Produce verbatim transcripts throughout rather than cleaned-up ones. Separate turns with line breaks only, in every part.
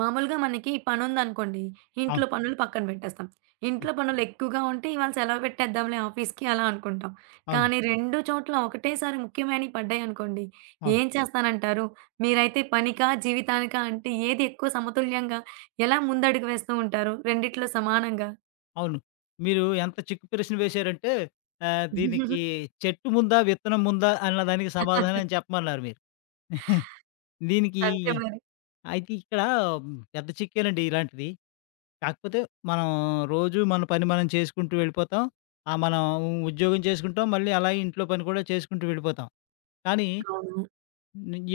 మామూలుగా మనకి పనుందనుకోండి. ఇంట్లో
అవును.
పనులు పక్కన పెట్టేస్తాం.
హ్మ్.
ఇంట్లో పనులు ఎక్కువగా ఉంటే ఇవాళ సెలవు పెట్టేద్దాంలే ఆఫీస్‌కి అలా అనుకుంటాం. కానీ
అవునండి.
రెండు చోట్ల ఒకటేసారి ముఖ్యమైనవి పడ్డాయనుకోండి.
అవును.
ఏం చేస్తానంటారు? మీరైతే పనికా, జీవితానికా అంటే ఏది ఎక్కువ సమతుల్యంగా ఎలా ముందడుగు వేస్తూ ఉంటారు? రెండిట్లో సమానంగా.
అవును. మీరు ఎంత చిక్కు ప్రశ్న వేశారంటే ఆహ్, దీనికి చెట్టు ముందా? విత్తనం ముందా? అన్న దానికి సమాధానం చెప్పమన్నారు మీరు. దీనికి
అంతే మరి.
అయితే ఇక్కడ మ్, పెద్ద చిక్కేనండి ఇలాంటిది. కాకపోతే మనం రోజు మన పని మనం చేసుకుంటూ వెళ్ళిపోతాం. ఆ! మనం ఉద్యోగం చేసుకుంటాం. మళ్ళీ అలాగే ఇంట్లో పని కూడా చేసుకుంటూ వెళ్ళిపోతాం. కానీ
అవును.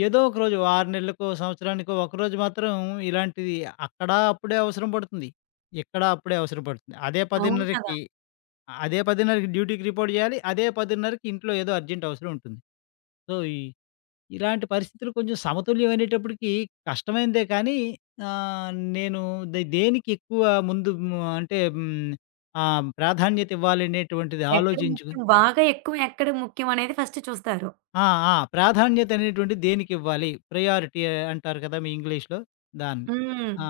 ఏదో ఒక రోజు ఆరు నెలలకో, సంవత్సరానికో ఒకరోజు మాత్రం ఇలాంటిది అక్కడ అప్పుడే అవసరం పడుతుంది. ఇక్కడ అప్పుడే అవసరం పడుతుంది. అదే
అవును కదా!
10:30కి అదే 10:30కి డ్యూటీకి రిపోర్ట్ చేయాలి. అదే 10:30కి ఇంట్లో ఏదో అర్జెంట్ అవసరం ఉంటుంది. సో, ఈ ఇలాంటి పరిస్థితులు కొంచెం సమతుల్యం అనేటప్పటికి కష్టమైనదే కానీ ఆహ్, నేను దె దేనికి ఎక్కువ ముందు ము అంటే హ్మ్, ఆహ్, ప్రాధాన్యత ఇవ్వాలనేటువంటిది
ఎక్కడ
ఆలోచించుకొని
ముఖ్యం బాగా ఎక్కువ ఎక్కడ ముఖ్యం అనేది ఫస్ట్ చూస్తారు.
ఆ! ఆ! ప్రాధాన్యత అనేటువంటిది దేనికివ్వాలి? ప్రయారిటీ అంటారు కదా! మీ ఇంగ్లీష్‌లో దాన్ని.
హ్మ్.
ఆ!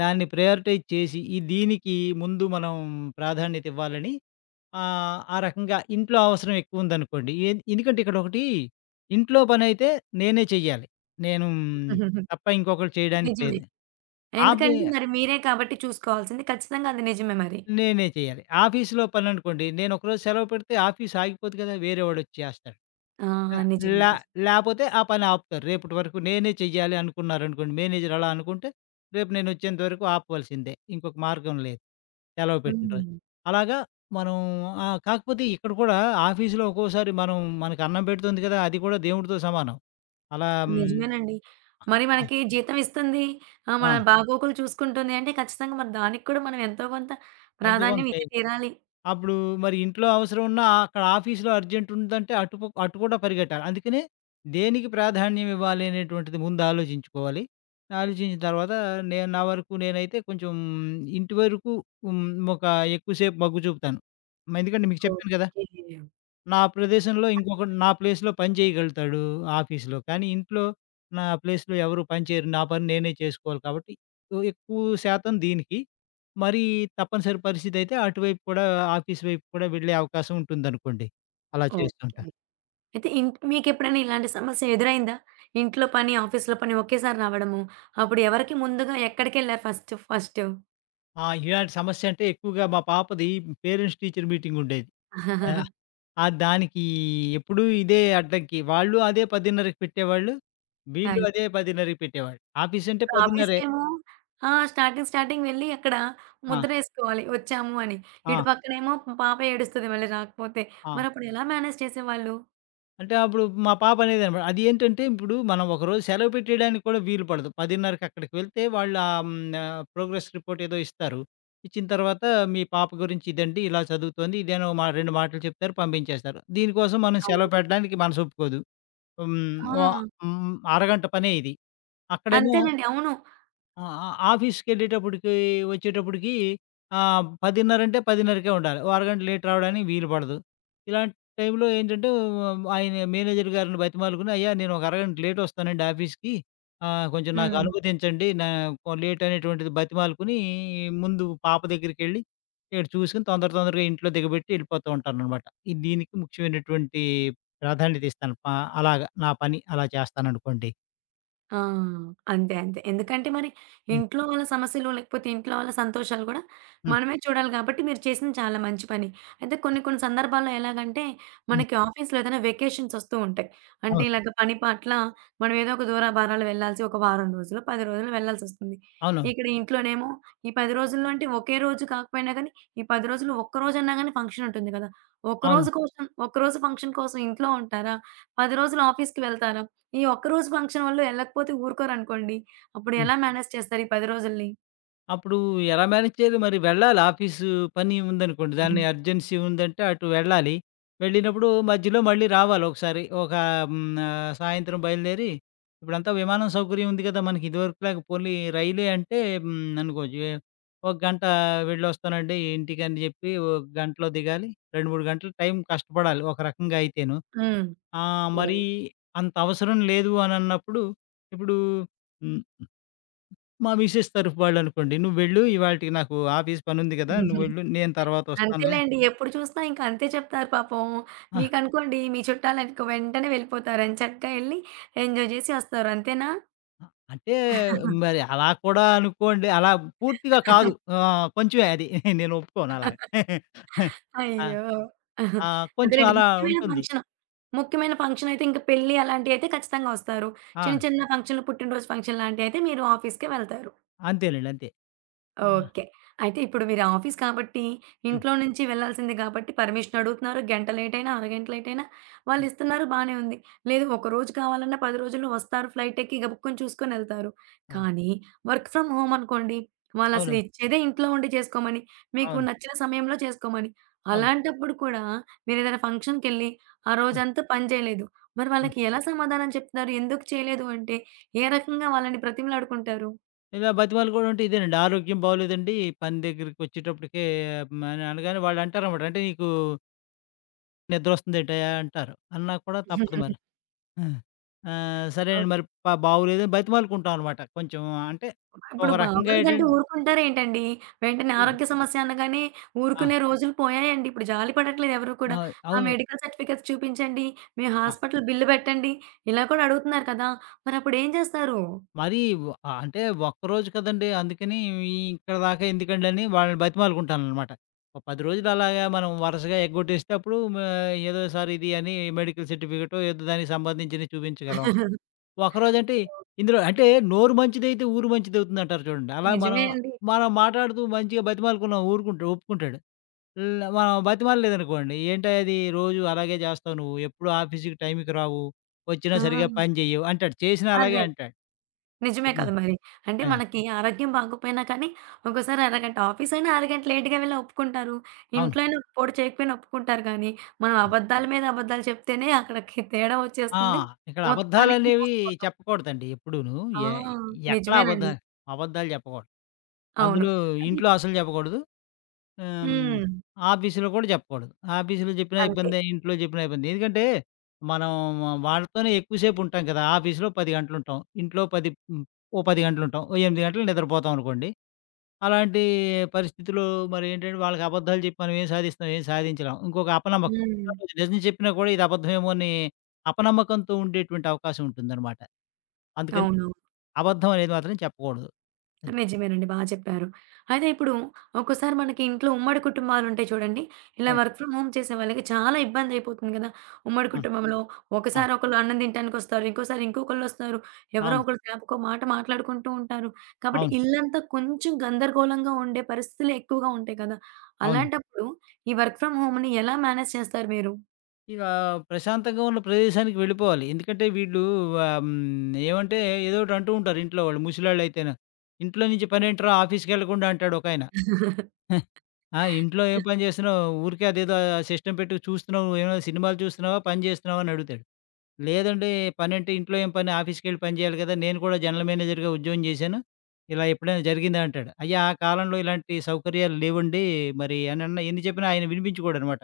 దాన్ని ప్రయారిటైజ్ చేసి, ఈ దీనికి ముందు మనం ప్రాధాన్యత ఇవ్వాలని ఆహ్, ఆ రకంగా ఇంట్లో అవసరం ఎక్కువుందనుకోండి. ఏన్ ఎందుకంటే ఇక్కడొకటి ఇంట్లో పనైతే నేనే చెయ్యాలి. నేను తప్ప ఇంకొకళ్ళు చేయడానికి
నిజమే.
లేదు. ఆఫీ
ఎందుకంటే మరి మీరే కాబట్టి చూసుకోవాల్సింది. ఖచ్చితంగా అది నిజమే మరి.
నేనే చేయాలి. ఆఫీస్‌లో పననుకోండి, నేనొకరోజు సెలవు పెడితే ఆఫీస్ ఆగిపోద్ది కదా! వేరేవాడొచ్చి చేస్తాడు.
ఆ!
లా
నిజమే.
లా
నిజమే.
లాపోతే ఆ పని ఆపుతారు. రేపటి వరకు నేనే చెయ్యాలి అనుకున్నారనుకోండి, మేనేజర్ అలా అనుకుంటే, రేపు నేనొచ్చేంత వరకు ఆపవలసిందే. ఇంకొక మార్గం లేదు. సెలవు పెట్టిన రోజు.
హ్మ్.
అలాగా మనం ఆహ్, కాకపోతే ఇక్కడ కూడా ఆఫీస్‌లో ఒక్కోసారి మనం మనకు అన్నం పెడుతుంది కదా! అది కూడా దేవుడితో సమానం. అలా హ్మ్.
నిజమేనండి. మరి
ఆ!
మనకి జీతం ఇస్తుంది. ఆహ్, మన
ఆ!
బాగోగులు చూసుకుంటుంది అంటే ఖచ్చితంగా మరి దానికి కూడా మనం ఎంతో కొంత
ఎంతో కొంత
ప్రాధాన్యం
చేయ
ఇచ్చి తీరాలి.
అప్పుడు మరి ఇంట్లో అవసరం ఉన్నా అక్కడ ఆఫీస్‌లో అర్జెంట్ ఉందంటే అటు ప అటు కూడా పరిగెట్టాలి. అందుకనే దేనికి ప్రాధాన్యం ఇవ్వాలి అనేటువంటిది ముందు ఆలోచించుకోవాలి. ఆలోచించిన తర్వాత నేను నా వరకు నేనైతే కొంచెం ఇంటి వరకు హ్మ్, ఒక ఎక్కువ సేపు మొగ్గు చూపుతాను. మ- ఎందుకంటే మీకు చెప్పాను కదా!
ఓకే.
నా ప్రదేశంలో ఇంకొకడు నా ప్లేస్‌లో పని చేయగలుగుతాడు ఆఫీస్‌లో. కానీ ఇంట్లో నా ప్లేస్‌లో ఎవరు పని చేయరు. నా పని నేనే చేసుకోవాలి కాబట్టి ఎ ఎక్కువ శాతం దీనికి. మరి తప్పనిసరి పరిస్థితయితే అటువైపు కూడా ఆఫీస్ వైపు కూడా వెళ్ళే అవకాశం ఉంటుందనుకోండి. అలా
ఓకే.
చేస్తూ ఉంటాను.
అయితే ఇంట్ మీకెప్పుడైనా ఇలాంటి సమస్య ఎదురైందా? ఇంట్లో పని, ఆఫీస్‌లో పని ఒకేసారి రావడము. అప్పుడు ఎవరికి ముందుగా ఎక్కడికెళ్లారు ఫస్ట్ ఫస్ట్?
ఆ! ఇలాంటి సమస్య అంటే ఎక్కువగా మా పాపది పేరెంట్స్ టీచర్ మీటింగ్ ఉండేది. ఆహ్, ఆ! దానికి ఎప్పుడూ ఇదే అడ్డంకి. వాళ్ళు అదే 10:30కి పెట్టేవాళ్ళు. వీళ్ళు అదే 10:30కి పెట్టేవాళ్ళు. ఆఫీస్ అంటే పది ముప్పై
ఆఫీస్‌కేమో ఆ! స్టార్టింగ్, స్టార్టింగ్ వెళ్లి అక్కడ
ఆ!
ముద్రేసుకోవాలి వచ్చాము అని.
ఆ!
ఇటు పక్కనేమో పాప ఏడుస్తది మళ్ళీ రాకపోతే.
ఆ!
మరప్పుడు ఎలా మేనేజ్ చేసేవాళ్ళు?
అంటే అప్పుడు మా పాప అనేదనమాట. అది ఏంటంటే, ఇప్పుడు మనం ఒకరోజు సెలవు పెట్టేయడానికి కూడా వీలు పడదు. 10:30కి అక్కడికి వెళ్తే వాళ్ళు ఆహ్, హ్మ్, ఆహ్, ప్రోగ్రెస్ రిపోర్ట్ ఏదో ఇస్తారు. ఇచ్చిన తర్వాత మీ పాప గురించి ఇదండి, ఇలా చదువుతోంది. ఇదేనో మా రెండు మాటలు చెప్తారు, పంపించేస్తారు. దీనికోసం మనం
అవును.
సెలవు పెట్టడానికి మనసొప్పుకోదు. హ్మ్.
ఆ!
వ హ్మ్. అరగంట పనే ఇది. అక్కడేమో
అంతేనండి. అవును.
ఆ! ఆ! ఆఫీస్‌కెళ్ళేటప్పటికి వచ్చేటప్పటికి ఆహ్, పది ముప్పై అంటే 10:30కే ఉండాలి. ఓ అరగంట లేట్ రావడానికి వీలు పడదు. ఇలాంటి టైంలో ఏంటంటే ఉమ్, ఆయన మేనేజర్ గారిని బతిమాలుకుని, "అయ్యా! నేను ఒక అరగంట లేట్ వస్తానండి ఆఫీస్‌కి. ఆహ్, కొంచెం నాకు
హ్మ్.
అనుమతించండి." నా లేట్ అనేటువంటిది బతిమాలుకుని ముందు పాప దగ్గరికెళ్ళి, ఇక్కడ చూసుకొని తొందర తొందరగా ఇంట్లో దిగబెట్టి వెళ్ళిపోతూ ఉంటాననమాట. ఇది దీనికి ముఖ్యమైనటువంటి ప్రాధాన్యత ఇస్తాను. ప అలాగా నా పని అలా చేస్తాననుకోండి.
ఆ! అంతే. అంతే. ఎందుకంటే మరి
హ్మ్.
ఇంట్లో వాళ్ళ సమస్యలు, లేకపోతే ఇంట్లో వాళ్ళ సంతోషాలు గూడా
హ్మ్.
మనమే చూడాలి గాబట్టి, మీరు చేసింది చాలా మంచి పని. అయితే కొన్ని కొన్ని సందర్భాల్లో ఎలాగంటే,
హ్మ్.
మనకి ఆఫీస్‌లో ఏదైనా వెకేషన్స్ ఒస్తూ ఉంటాయి. అంటే
అవును.
ఇలాగ పని పట్ల మనం ఏదో ఒక దూరాభారాలు వెళ్ళాల్సి ఒక వారం రోజులు, పది రోజులు వెళ్ళాల్సొస్తుంది.
అవునవును.
ఇక్కడ ఇంట్లోనేమో ఈ పది రోజుల్లో అంటే ఒకే రోజు కాకపోయినా గానీ, ఈ పది రోజులు ఒక్కరోజన్నా గానీ ఫంక్షన్ ఉంటుంది గదా!
అవును.
ఒక్కరోజు కోసం ఒక్కరోజు ఫంక్షన్ కోసం ఇంట్లో ఉంటారా? పది రోజులు ఆఫీస్‌కి వెళ్తారా? ఈ ఒక్క రోజు ఫంక్షన్ వల్ల ఎళ్ళకపోతే ఊరుకోరనుకోండి. అప్పుడు
హ్మ్.
ఎలా మేనేజ్ చేస్తారు ఈ పది రోజుల్ని?
అప్పుడు ఎలా మేనేజ్ చేయాలి మరి? వెళ్ళాలి ఆఫీసు పని ఉందనుకోండి. దాన్ని అర్జెన్సీ ఉందంటే అటు వెళ్ళాలి. వెళ్ళినప్పుడు మధ్యలో మళ్ళీ రావాలి ఒకసారి. ఒక హ్మ్, ఆహ్, సాయంత్రం బయలుదేరి ఇప్పుడంతా విమానం సౌకర్యం ఉంది కదా! మనకి ఇదివరకులాగా పోన్లీ రైలే అంటే హ్మ్, అనుకోవచ్చు. ఏ ఒక గంట వెళ్ళొస్తానండి ఇంటికని చెప్పి ఒక గంటలో దిగాలి. రెండు, మూడు గంటలు టైం కష్టపడాలి ఒక రకంగా అయితేను.
హుహు. హ్మ్.
ఆహ్, మరి అంత అవసరం లేదు అనన్నప్పుడు ఇప్పుడు హ్మ్. మా మిసెస్ తరఫు వాళ్ళనుకోండి. "నువ్వెళ్ళు ఇవాల్టికి నాకు ఆఫీస్ పనుంది గదా! నువ్వెళ్ళు నేను తర్వాతొస్తానులే."
అంతేలేండి. ఎప్పుడు చూసినా ఇంక అంతే చెప్తారు పాపం.
ఆ!
మీకనుకోండి మీ చుట్టాలనుకో వెంటనే వెళ్ళిపోతారని చక్కగా ఎళ్లి ఎంజాయ్ చేసి వస్తారు. అంతేనా?
అంటే మరి అలా కూడా అనుకోండి. అలా పూర్తిగా కాదు. ఆహ్, కొంచెమే అది. నేను ఒప్పుకోను అలా. ఆ!
అయ్యో!
ఆ! కొంచెం
అదేలెండి.
అలా
ముఖ్యమైన
ఉంటుంది.
ఫంక్షన్, ముఖ్యమైన ఫంక్షన్ అయితే ఇంక పెళ్లి అలాంటియయితే ఖచ్చితంగా వస్తారు.
ఆ!
చిన్న చిన్న ఫంక్షన్‌లు పుట్టినరోజు ఫంక్షన్ లాంటియయితే మీరు ఆఫీస్‌కే వెళ్తారు.
అంతేనండి. అంతే. ఆ!
ఓకే. అయితే ఇప్పుడు మీరు ఆఫీస్ కాబట్టి,
హ్మ్.
ఇంట్లో నుంచి వెళ్ళాల్సిందే కాబట్టి పర్మిషన్ అడుగుతున్నారు. గంట లేటయినా, అరగంట లేటయినా
హ్మ్.
వాళ్ళిస్తున్నారు బానే ఉంది. లేదు ఒక రోజు కావాలన్నా పది రోజుల్లో వస్తారు ఫ్లైట్ ఎక్కి గబుక్కున చూసుకొనెళ్తారు.
ఆ!
కానీ వర్క్ ఫ్రమ్ హోమ్ అనుకోండి, వాళ్ళసలు
అవును.
ఇచ్చేదే ఇంట్లో ఉండి చేసుకోమని, మీకు
అవును.
నచ్చిన సమయంలో చేసుకోమని.
అవును.
అలాంటప్పుడు కూడా మీరేదైనా ఫంక్షన్‌కెళ్ళి ఆ
అవును.
రోజంతా పని చేయలేదు. మరి
అవును.
వాళ్ళకి ఎలా సమాధానం చెప్తున్నారు? ఎందుకు చేయలేదు అంటే, ఏ రకంగా వాళ్ళని బ్రతిమలాడుకుంటారు?
ఇలా బతిమాలుకోవడమంటే ఇదేనండి. "ఆరోగ్యం బాలేదండి. పని దగ్గరికొచ్చేటప్పటికే హ్మ్" అని అనగానే వాళ్ళంటారనమాట. "అంటే నీకు నిద్రొస్తుందేంటయ్యా" అంటారు. అన్నా కూడా తప్పదు మరి. ఆ! ఆహ్, సరే అండి. మరి ప బాగోలేదని బతిమాలుకుంటాం అనమాట. కొంచెం అంటే
ఇప్పుడు
ఒక రకంగా
బాగోలేదంటే
ఏంటంటే
ఊరుకుంటారేంటండి? వెంటనే ఆరోగ్య సమస్య అనగానే
ఆ!
ఊరుకునే రోజులు పోయాయండి. ఇప్పుడు జాలి పడట్లేదు ఎవరు కూడా.
ఆ!
ఆ
అవును.
మెడికల్ సర్టిఫికేట్స్ చూపించండి, మీ
ఆ!
హాస్పిటల్ బిల్లు పెట్టండి, ఇలా కూడా అడుగుతున్నారు కదా! మరప్పుడేం చేస్తారు?
మరీ వ అంటే ఒక్కరోజు కదండీ. అందుకని ఈ ఇక్కడ దాకా ఎందుకండి అని వాళ్ళని బతిమాలుకుంటాననమాట. ఒక పది రోజులు అలాగా మనం వరుసగా ఎగ్గొట్టేస్తే అప్పుడు మ ఏదో సార్ ఇది అని మెడికల్ సర్టిఫికేటో ఏదో దానికి సంబంధించినవి చూపించగలం. ఒకరోజంటే ఇందులో అంటే నోరు మంచిదైతే ఊరు మంచిదవుతుందంటారు చూడండి. అలా మనం
నిజమే అండి.
మనం మాటాడుతూ మంచిగా బతిమాలుకున్నాం ఊరుకుంటా ఒప్పుకుంటాడు. ల్ మనం బతిమాలలేదనుకోండి. "ఏంటయ్యా ఇది రోజు అలాగే జేస్తావు నువ్వు. ఎప్పుడు ఆఫీస్‌కి టైంకి రావు. వచ్చినా
ఆ!
సరిగ్గా పని జెయ్యవు" అంటాడు. చేసినా అలాగే
అదే.
అంటాడు.
నిజమే
అది.
కదా మరి. అంటే
అదే.
మనకి ఆరోగ్యం బాగోపోయినా కానీ ఒక్కోసారి అరగంట ఆఫీస్ అయినా అరగంట లేట్‌గా వెళ్ళినా ఒప్పుకుంటారు.
అవును.
ఇంట్లో అయినా పూట చేయకపోయినా ఒప్పుకుంటారు కానీ, మనం
అవును.
అబద్దాల మీద అబద్దాలు చెప్తేనే అక్కడికి తేడా
ఆ!
వచ్చేస్తుంది.
ఇక్కడ
మొత్తానికి
అబద్ధాలనేవి
మోసపోతాం.
చెప్పకూడదండి ఎప్పుడూను.
ఆ!
ఎ ఎక్కడా అబద్ధ
నిజమేనండి.
అబద్ధాలు జెప్పకూడదు.
అవును.
అందులో
అది
ఇంట్లో అసలు జెప్పకూడదు. ఆహ్, హ్మ్.
హ్మ్.
ఆఫీస్‌లో కూడా చెప్పకూడదు. ఆఫీస్‌లో చెప్పినా
అంతే.
ఇబ్బందే, ఇంట్లో చెప్పినా ఇబ్బందే. ఎందుకంటే, మనం వాళ్ళతోనే ఎక్కువ సేపు ఉంటాం కదా! ఆఫీస్‌లో పది గంటలుంటాం. ఇంట్లో పది హ్మ్, ఓ పది గంటలుంటాం. ఓ ఎనిమిది గంటలు నిద్రపోతాం అనుకోండి. అలాంటి పరిస్థితిలో మరేంటంటే, వాళ్ళకి అబద్ధాలు చెప్పి మనం ఏం సాధిస్తాం? ఏం సాధించలేం. ఇంకొక అపనమ్మకం.
హ్మ్.
నిజం చెప్పినా కూడా ఇది అబద్ధమేమో అని అపనమ్మకంతో ఉండేటువంటి అవకాశం ఉంటుందనమాట. అందుకని
అవును.
అబద్ధం అనేది మాత్రం చెప్పకూడదు. అది.
నిజమేనండి. బా చెప్పారు. అయితే ఇప్పుడు ఒక్కోసారి మనకి ఇంట్లో ఉమ్మడి కుటుంబాలుంటాయి చూడండి. ఇలా
అవును.
వర్క్ ఫ్రమ్ హోమ్ చేసే వాళ్ళకి చాలా ఇబ్బందయిపోతుంది గదా! ఉమ్మడి
అవును.
కుటుంబంలో
ఆ!
ఒకసారి ఒకళ్ళు అన్నం తినటానికొస్తారు. ఇంకోసారి ఇంకొకళ్ళొస్తారు. ఎవరో
అవును.
ఒకళ్ళు సేపకో మాట మాట్లాడుకుంటూ ఉంటారు. కాబట్టి
అవును.
ఇల్లంతా కొంచెం గందరగోళంగా ఉండే పరిస్థితులు ఎక్కువగా ఉంటాయి కదా!
అవును.
అలాంటప్పుడు ఈ వర్క్ ఫ్రమ్ హోమ్‌ని ఎలా మేనేజ్ చేస్తారు మీరు?
ఇక ప్రశాంతంగా ఉన్న ప్రదేశానికి వెళ్ళిపోవాలి. ఎందుకంటే వీళ్ళు ఆహ్, హ్మ్, ఏమంటే ఏదో ఒకటి అంటూ ఉంటారు ఇంట్లో వాళ్ళు ముసలోళ్ళైతేను. "ఇంట్లో నుంచి పనేంట్రా ఆఫీస్‌కెళ్ళకుండా" అంటాడు ఒకాయన. ఆ! ఇంట్లో ఏం పని చేస్తున్నావు? ఊరికే అదేదో సిస్టమ్ పెట్టి చూస్తున్నావు. నువ్వు ఏమైనా సినిమాలు చూస్తున్నావా? పని చేస్తున్నావా? అని అడుగుతాడు. లేదండి పనంటే ఇంట్లో ఏం పని ఆఫీస్‌కెళ్ళి పని చేయాలి కదా! నేను కూడా జనరల్ మేనేజర్‌గా ఉద్యోగం చేశాను. ఇలా ఎప్పుడైనా జరిగిందా అంటాడు. అయ్యా! ఆ కాలంలో ఇలాంటి సౌకర్యాలు లేవండి మరి అని అన్న ఎన్ని చెప్పినా ఆయన వినిపించుకోడనమాట.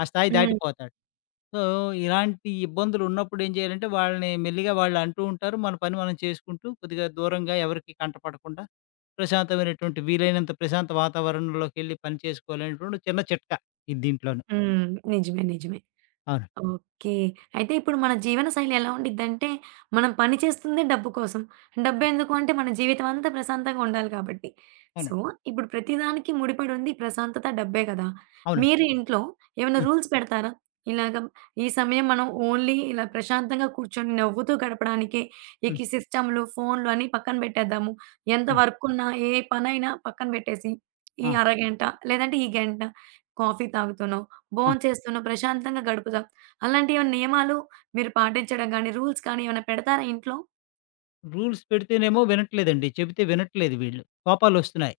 ఆ స్థాయి
హ్మ్.
దాటిపోతాడు. సో, ఇలాంటి ఇబ్బందులున్నప్పుడు ఏం చేయాలంటే, వాళ్ళని మెల్లిగా వాళ్ళు అంటూ ఉంటారు. మన పని మనం చేసుకుంటూ, కొద్దిగా దూరంగా ఎవరికీ కంటపడకుండా, ప్రశాంతమైనటువంటి వీలైనంత ప్రశాంత వాతావరణంలోకెళ్ళి పని చేసుకోవాలనేటువంటి చిన్న చిట్కా ఇది దీంట్లోను.
హ్మ్. నిజమే. నిజమే.
అవును.
ఓకే. అయితే ఇప్పుడు మన జీవన శైలి ఎలా ఉండిద్దంటే, మనం పని చేస్తుంది డబ్బు కోసం. డబ్బెందుకు అంటే మన జీవితం అంతా ప్రశాంతంగా ఉండాలి కాబట్టి. సో,
అవునండి.
ఇప్పుడు ప్రతిదానికి ముడిపడుంది ప్రశాంతత డబ్బే కదా!
అవునండి.
మీరు ఇంట్లో ఏమైనా
హ్మ్.
రూల్స్ పెడతారా? ఇలాగ ఈ సమయం మనం ఓన్లీ ఇలా ప్రశాంతంగా కూర్చొని నవ్వుతూ గడపడానికే ఇక
హ్మ్.
ఈ సిస్టమ్‌లు, ఫోన్‌లు అని పక్కన పెట్టేద్దాము. ఎంత
అవునండి.
వర్కున్నా, ఏ పనైనా పక్కన పెట్టేసి, ఈ
ఆ!
అరగంట లేదంటే ఈ గంట కాఫీ తాగుతూనో,
ఆ!
భోంచేస్తూనో ప్రశాంతంగా గడుపుదాం. అలాంటి ఏమైనా నియమాలు మీరు పాటించడం గాని, రూల్స్ కానీ ఏమైనా పెడతారా ఇంట్లో?
రూల్స్ పెడితేనేమో వినట్లేదండి. చెబితే వినట్లేదు వీళ్ళు. కోపాలొస్తున్నాయి.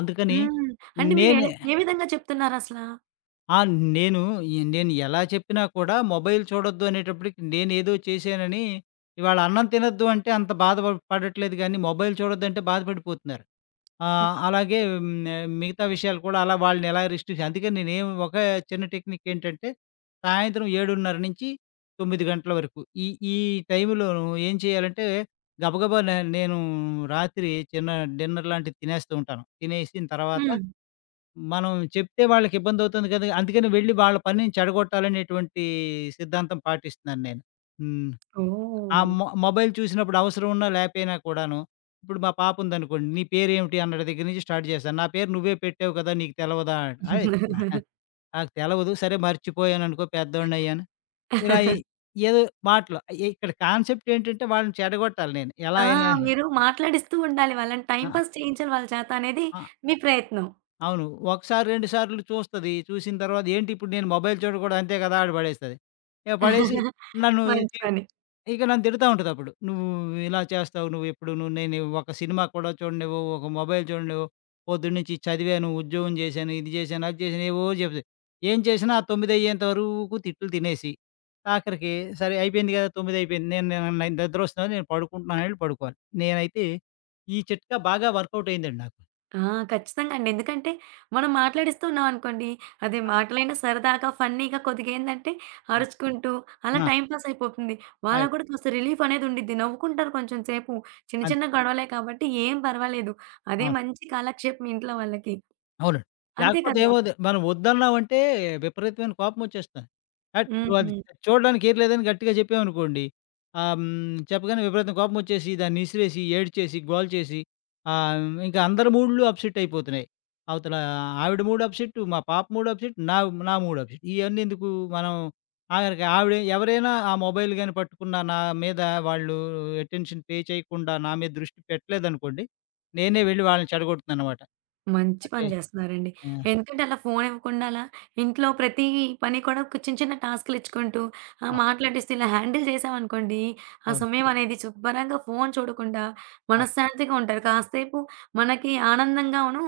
అందుకని
హ్మ్. అంటే మీరు ఏ
నేనే
ఏ విధంగా చెప్తున్నారసలా?
ఆ! నేను ఈ నేను ఎలా చెప్పినా కూడా మొబైల్ చూడొద్దు అనేటప్పటికి నేనేదో చేశానని ఇవాళ అన్నం తినొద్దు అంటే అంత బాధ ప పడట్లేదు గానీ, మొబైల్ చూడొద్దంటే బాధపడిపోతున్నారు.
హ్మ్.
ఆహ్, అలాగే హ్మ్, మిగతా విషయాలు కూడా అలా వాళ్ళని ఎలా రిస్ట్రిక్ట్ అందుకని నేనేం ఒక చిన్న టెక్నిక్ ఏంటంటే, సాయంత్రం ఏడు ముప్పై నుంచి తొమ్మిది గంటల వరకు ఈ ఈ టైంలో ఏం చేయాలంటే, గబగబా నే నేను రాత్రి చిన్న డిన్నర్ లాంటిది తినేస్తూ ఉంటాను. తినేసిన తర్వాత
హ్మ్.
మనం చెప్తే వాళ్ళకిబ్బందవుతుంది కదా! అందుకని వెళ్లి వాళ్ళ పనిని చెడగొట్టాలనేటువంటి సిద్ధాంతం పాటిస్తున్నాను నేను. హ్మ్. ఆ
ఓహ్!
మొ మొబైల్ చూసినప్పుడు అవసరం ఉన్నా లేపోయినా కూడాను, ఇప్పుడు మా పాప ఉందనుకోండి, "నీ పేరేమిటి?" అన్నడ దగ్గర నుంచి స్టార్ట్ చేశాను. "నా పేరు నువ్వే పెట్టావు కదా! నీకు తెలవదా?" "అయ్ నాహా! నాకు తెలవదు. సరే మర్చిపోయాననుకో పెద్దోడినయ్యాను." ఇలా ఎ ఏదో మాటలు. అయ్య, ఇక్కడ కాన్సెప్ట్ ఏంటంటే వాళ్ళని చెడగొట్టాలి నేను. ఎలా
ఆ!
అయినా
మీరు మాట్లాడిస్తూ ఉండాలి వాళ్ళని. టైమ్
ఆ!
పాస్ చేయించాలి వాళ్ళ చేత అనేది
ఆ!
మీ ప్రయత్నం.
అవును. ఒకసారి, రెండు సార్లు చూస్తది. చూసిన తర్వాత ఏంటి ఇప్పుడు నేను మొబైల్ చూడకూడదు అంతే కదా! అని పడేస్తది. ఇక పడేసి నన్ను
మంచి
తి
పని.
ఇక నన్ను తిడతా ఉంటదప్పుడు. "నువ్వు ఇలా చేస్తావు. నువ్వెప్పుడూను నేను ఒక సినిమా కూడా చూడనివ్వవు. ఒక మొబైల్ చూడనివ్వవు. పొద్దున్నుంచి చదివాను, ఉద్యోగం చేశాను, ఇది చేశాను, అది చేశాను" ఏవేవో చెప్తది. ఏం చేసినా ఆ తొమ్మిది అయ్యేంత వరకు తిట్లు తినేసి, ఆఖరికి సరే అయిపోయింది కదా! తొమ్మిది అయిపోయింది. నేను నేను నిద్రొస్తుంది. నేను పడుకుంటున్నాను అని పడుకోవాలి. నేనైతే ఈ చిట్కా బాగా వర్కౌట్ అయిందండి నాకు.
ఆ! ఖచ్చితంగా అండి. ఎందుకంటే మనం మాట్లాడిస్తున్నాం అనుకోండి, అది మాటలైనా సరదాగా, ఫన్నీగా కొద్దిగా ఏందంటే
ఆ!
అరుచుకుంటూ అలా
ఆ!
టైమ్ పాస్ అయిపోతుంది.
అయ్
వాళ్ళకి కూడా కాస్త రిలీఫ్ అనేది ఉండిద్ది. నవ్వుకుంటారు కొంచెం సేపు. చిన్న చిన్న
అంతే.
గొడవలే కాబట్టి ఏం పర్వాలేదు. అదే
ఆ!
మంచి కాలక్షేపం ఇంట్లో వాళ్ళకి.
అవునండి.
అంతే
లేకపోతే
కదా!
ఏమవుద్ది మనం వద్దన్నామంటే విపరీతమైన కోపమొచ్చేస్తుంది. అట్ నువ్వది
హ్మ్.
చూడడానికి ఏం లేదని గట్టిగా చెప్పామనుకోండి. ఆహ్, హ్మ్. చెప్పగానే విపరీతం కోపమొచ్చేసి, దాన్ని ఇసిరేసి, ఏడ్చేసి, గోల చేసి ఆహ్, ఇంకా అందరి మూడ్‌లు అప్‌సెట్ అయిపోతున్నాయి. అవతల ఆవిడ మూడ్ అప్‌సెట్, మా పాప మూడ్ అప్‌సెట్, నా నా మూడ్ అప్‌సెట్. ఇయన్నీ ఎందుకు మనం ఆఖరికి ఆవిడ ఎవరైనా ఆ మొబైల్ గాని పట్టుకున్నా నా మీద వాళ్ళు అటెన్షన్ పే చేయకుండా నా మీద దృష్టి పెట్టలేదనుకోండి, నేనే వెళ్లి వాళ్ళని చెడగొడుతున్నాననమాట.
మంచి
అంటే
పని జేస్తున్నారండి.
ఆ!
ఎందుకంటే అలా ఫోను ఇవ్వకుండా అలా ఇంట్లో ప్రతి పని కూడా ఒక చిన్న చిన్న టాస్కులిచ్చుకుంటూ ఆహ్,
ఆ!
మాట్లాడిస్తూ ఇలా హ్యాండిల్ చేశామనుకోండి, ఆ
అవును.
సమయం అనేది శుభ్రంగా ఫోను చూడకుండా
అవును.
మనశ్శాంతిగా ఉంటారు. కాసేపు మనకి ఆనందంగాను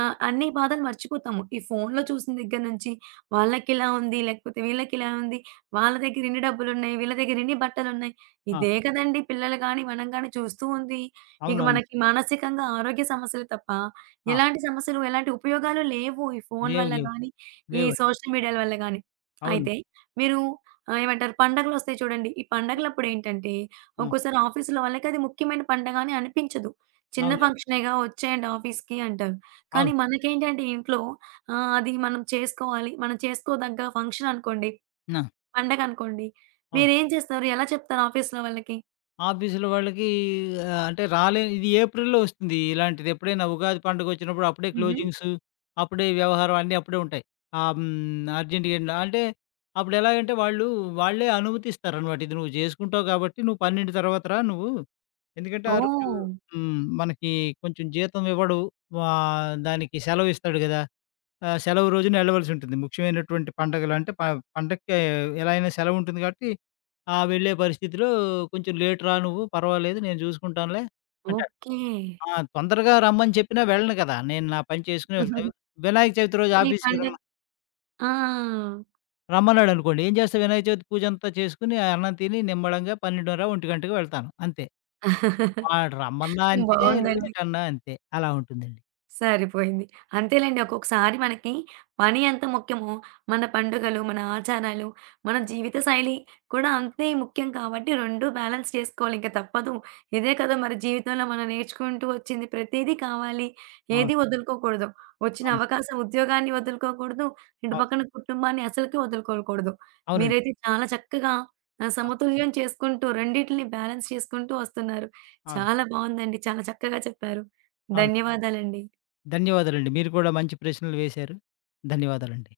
ఆహ్, అన్ని బాధలు మర్చిపోతాము. ఈ ఫోనులో చూసిన దగ్గర నుంచి వాళ్ళకిలా ఉంది, లేకపోతే వీళ్ళకిలా ఉంది, వాళ్ళ దగ్గర ఇన్ని డబ్బులున్నాయి, వీళ్ళ దగ్గర ఇన్ని బట్టలున్నాయి.
ఆ!
ఇదే కదండీ పిల్లలు గాని, మనం గాని చూస్తూ ఉంది. ఇక
అవునవును.
మనకి మానసికంగా ఆరోగ్య సమస్యలు తప్ప
ఆ!
ఎలాంటి సమస్యలు, ఎలాంటి ఉపయోగాలు లేవు. ఈ ఫోను
లేవు.
వల్ల
లేవు.
గాని, ఈ
లేవండి.
సోషల్ మీడియాల వల్ల గాని.
అవును.
అయితే మీరు ఆహ్, ఏమంటారు పండగలొస్తాయి చూడండి. ఈ
ఆ!
పండగలప్పుడేంటంటే
ఆ!
ఒక్కోసారి ఆఫీసులో వాళ్ళకది ముఖ్యమైన పండగ అని అనిపించదు. చిన్న
అవునవును.
ఫంక్షనేగా వచ్చేయండి ఆఫీస్‌కి అంటారు. కానీ
అవును.
మనకేంటంటే ఇంట్లో ఆహ్, అది మనం చేసుకోవాలి. మనం చేసుకోదగ్గ ఫంక్షన్ అనుకోండి,
నా
పండగ అనుకోండి.
అవును.
మీరేం చేస్తారు? ఎలా చెప్తారు ఆఫీస్‌లో వాళ్ళకి?
ఆఫీసులో వాళ్ళకి ఆహ్, అంటే రాలే ఇది ఏప్రిల్‌లో వస్తుంది. ఇలాంటిది ఎప్పుడైనా ఉగాది పండుగొచ్చినప్పుడు అప్పుడే
హుహు.
క్లోజింగ్స్, అప్పుడే వ్యవహారం అన్నీ అప్పుడే ఉంటాయి. ఆహ్, హ్మ్. అర్జెంట్‌గా ఎండ్ అంటే అప్పుడెలాగంటే వాళ్ళు వాళ్ళే అనుమతిస్తారనమాట. ఇది నువ్వు చేసుకుంటావు కాబట్టి నువ్వు పన్నెండు తర్వాత రా నువ్వు. ఎందుకంటే ఆ రోజు
ఓహ్!
హ్మ్. మనకి కొంచెం జీతం ఇవ్వడు. ఆహ్, దానికి సెలవిస్తాడు గదా! ఆహ్, సెలవు రోజున వెళ్ళవలసుంటుంది. ముఖ్యమైనటువంటి పండగలు అంటే ప పండక్కి ఎలా అయినా సెలవుంటుంది కాబట్టి, ఆ! వెళ్ళే పరిస్థితిలో "కొంచెం లేట్ రా నువ్వు పర్వాలేదు నేను చూసుకుంటానులే" అంటాడు.
ఓకే.
ఆ! తొందరగా రమ్మని చెప్పినా వెళ్ళను కదా! నేను నా పని చేసుకుని వెళ్తా. వినాయక చవితి రోజు
మీ
ఆఫీస్‌కి
పండగ
రమ్మ
ఆ!
రమ్మన్నాడనుకోండి. ఏం చేస్తా వినాయక చవితి పూజంతా చేసుకొని, అన్నం తిని నిమ్మళంగా పన్నెండు ముప్పై, ఒంటి వెళ్తాను అంతే. వాడు రమ్మన్నా అంతే,
బావుందండి.
లేటన్నా అంతే. అలా ఉంటుందండి.
సరిపోయింది. అంతేలెండి. ఒక్కొక్కసారి మనకి పని ఎంత ముఖ్యమో, మన పండుగలు, మన ఆచారాలు, మన జీవిత శైలి కూడా అంతే ముఖ్యం కాబట్టి రెండూ బ్యాలెన్స్ చేసుకోవాలి. ఇంక తప్పదు. ఇదే కదా మరి జీవితంలో మనం నేర్చుకుంటూ వచ్చింది. ప్రతీదీ కావాలి.
అవును.
ఏది వదులుకోకూడదు. వచ్చిన
అవును.
అవకాశం ఉద్యోగాన్ని వదులుకోకూడదు. ఇటు
అవును.
పక్కన కుటుంబాన్ని అసలుకి వదులుకోకూడదు.
అవునండి.
మీరైతే చాలా చక్కగా ఆహ్,
ఆ!
సమతుల్యం చేసుకుంటూ రెండిటిని బ్యాలెన్స్ చేసుకుంటూ వస్తున్నారు.
అవును.
చాలా బావుందండి. చాలా చక్కగా చెప్పారు.
అవును.
ధన్యవాదాలండి.
ధన్యవాదాలండి. మీరు కూడా మంచి ప్రశ్నలు వేశారు. ధన్యవాదాలండి.